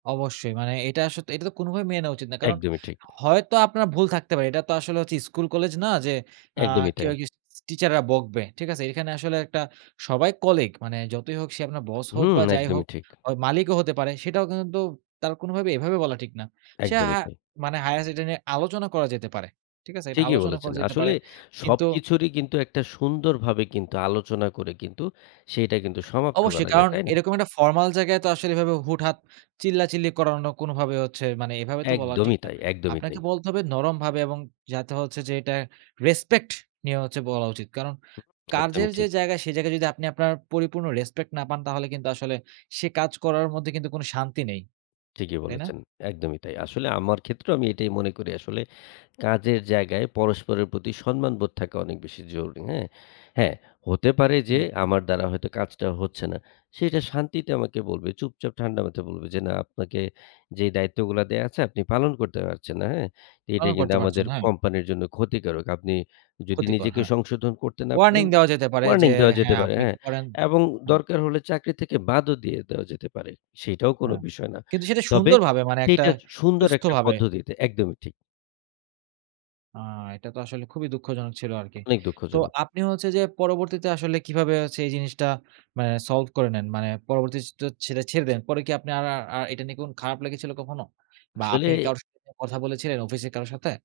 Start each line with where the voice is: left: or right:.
right: অবশ্যই। মানে এটা স এটা তো কোনোভাবেই মেনে নেওয়া উচিত না। কারণ
left: একদমই ঠিক।
right: হয়তো আপনার ভুল থাকতে পারে। এটা তো আসলে হচ্ছে স্কুল কলেজ না যে আ
left: একদমই
right: কেউ
left: তাই।
right: আরকি স টিচাররা বকবে। ঠিক আছে? এখানে আসলে একটা সবাই কলিগ। মানে যতই হোক সে আপনার বস হোক
left: হুম,
right: বা যাই
left: একদমই
right: হোক
left: ঠিক।
right: অ মালিকও হতে পারে সেটাও কিন্তু তার কোনোভাবে এভাবে বলা ঠিক না। সে
left: একদমই
right: হা
left: তাই।
right: মানে হাইয়েস্ট এটা নিয়ে আলোচনা করা যেতে পারে। ঠিক আছে? এটা
left: ঠিকই
right: আলোচনা
left: বলেছেন।
right: করা যেতে পারে,
left: আসলে
right: কিন্তু
left: সবকিছুরই কিন্তু একটা সুন্দর ভাবে কিন্তু আলোচনা করে কিন্তু সেইটা কিন্তু সমাপ্ত
right: অবশ্যই
left: করা যায়
right: কারণ
left: তাই না?
right: এরকম একটা ফরমাল জায়গায় তো আসলে এভাবে হুট-হাট চিল্লাচিল্লি করানো কোনোভাবে হচ্ছে মানে এভাবে তো বলা ঠিক
left: একদমই
right: না।
left: তাই, একদমই
right: আপনাকে
left: তাই।
right: বলতে হবে নরমভাবে এবং যাতে হচ্ছে যে এটা রেসপেক্ট নিয়ে হচ্ছে বলা উচিত। কারণ
left: হু, একদমই
right: কাজের যে
left: ঠিক।
right: জায়গা সে জায়গায় যদি আপনি আপনার পরিপূর্ণ রেসপেক্ট না পান তাহলে কিন্তু আসলে সে কাজ করার মধ্যে কিন্তু কোনো শান্তি নেই।
left: ঠিকই
right: তাই না?
left: বলেছেন। একদমই তাই। আসলে আমার ক্ষেত্রেও আমি এটাই মনে করি আসলে কাজের জায়গায় পরস্পরের প্রতি সম্মানবোধ থাকা অনেক বেশি জরুরি। হ্যাঁ? হ্যাঁ হতে পারে যে
right: হুম।
left: আমার দ্বারা হয়তো কাজটা হচ্ছে না। সে এটা শান্তিতে আমাকে বলবে চুপচাপ ঠান্ডা মাথায় বলবে। যে, "না আপনাকে যেই দায়িত্বগুলা দেয়া আছে আপনি পালন করতে পারছেন না। হ্যাঁ? এটা
right: পালন
left: কিন্তু
right: করতে
left: আমাদের
right: পারছেন, হ্যাঁ।
left: কোম্পানির জন্য ক্ষতিকারক। আপনি যদি
right: ক্ষতিকর,
left: নিজেকে
right: হ্যাঁ।
left: সংশোধন করতে না
right: ওয়ার্নিং
left: পারেন"
right: দেওয়া যেতে পারে যে
left: ওয়ার্নিং দেওয়া যেতে
right: হ্যাঁ,
left: পারে
right: আপনি
left: হ্যাঁ
right: একটু করেন।
left: এবং
right: হুম।
left: দরকার হলে চাকরি থেকে বাদও দিয়ে দেওয়া যেতে পারে। সেইটাও কোনো
right: হ্যাঁ।
left: বিষয় না।
right: কিন্তু সেটা
left: তবে
right: সুন্দরভাবে মানে একটা
left: সেইটা সুন্দর একটা
right: সুস্থভাবে।
left: পদ্ধতিতে একদমই ঠিক।
right: আ এটা তো আসলে খুবই দুঃখজনক ছিল আরকি।
left: অনেক
right: তো
left: দুঃখজনক।
right: আপনি হচ্ছে যে পরবর্তীতে আসলে কিভাবে হচ্ছে এই জিনিসটা মানে সলভ করে নেন মানে পরবর্তীতে তো সেটা ছেড়ে দেন। পরে কি আপনি আর আর এটা নিয়ে খারাপ লেগেছিল কখনো? বা আপনি
left: আসলে
right: কারো সাথে কথা বলেছিলেন অফিসে কারো সাথে?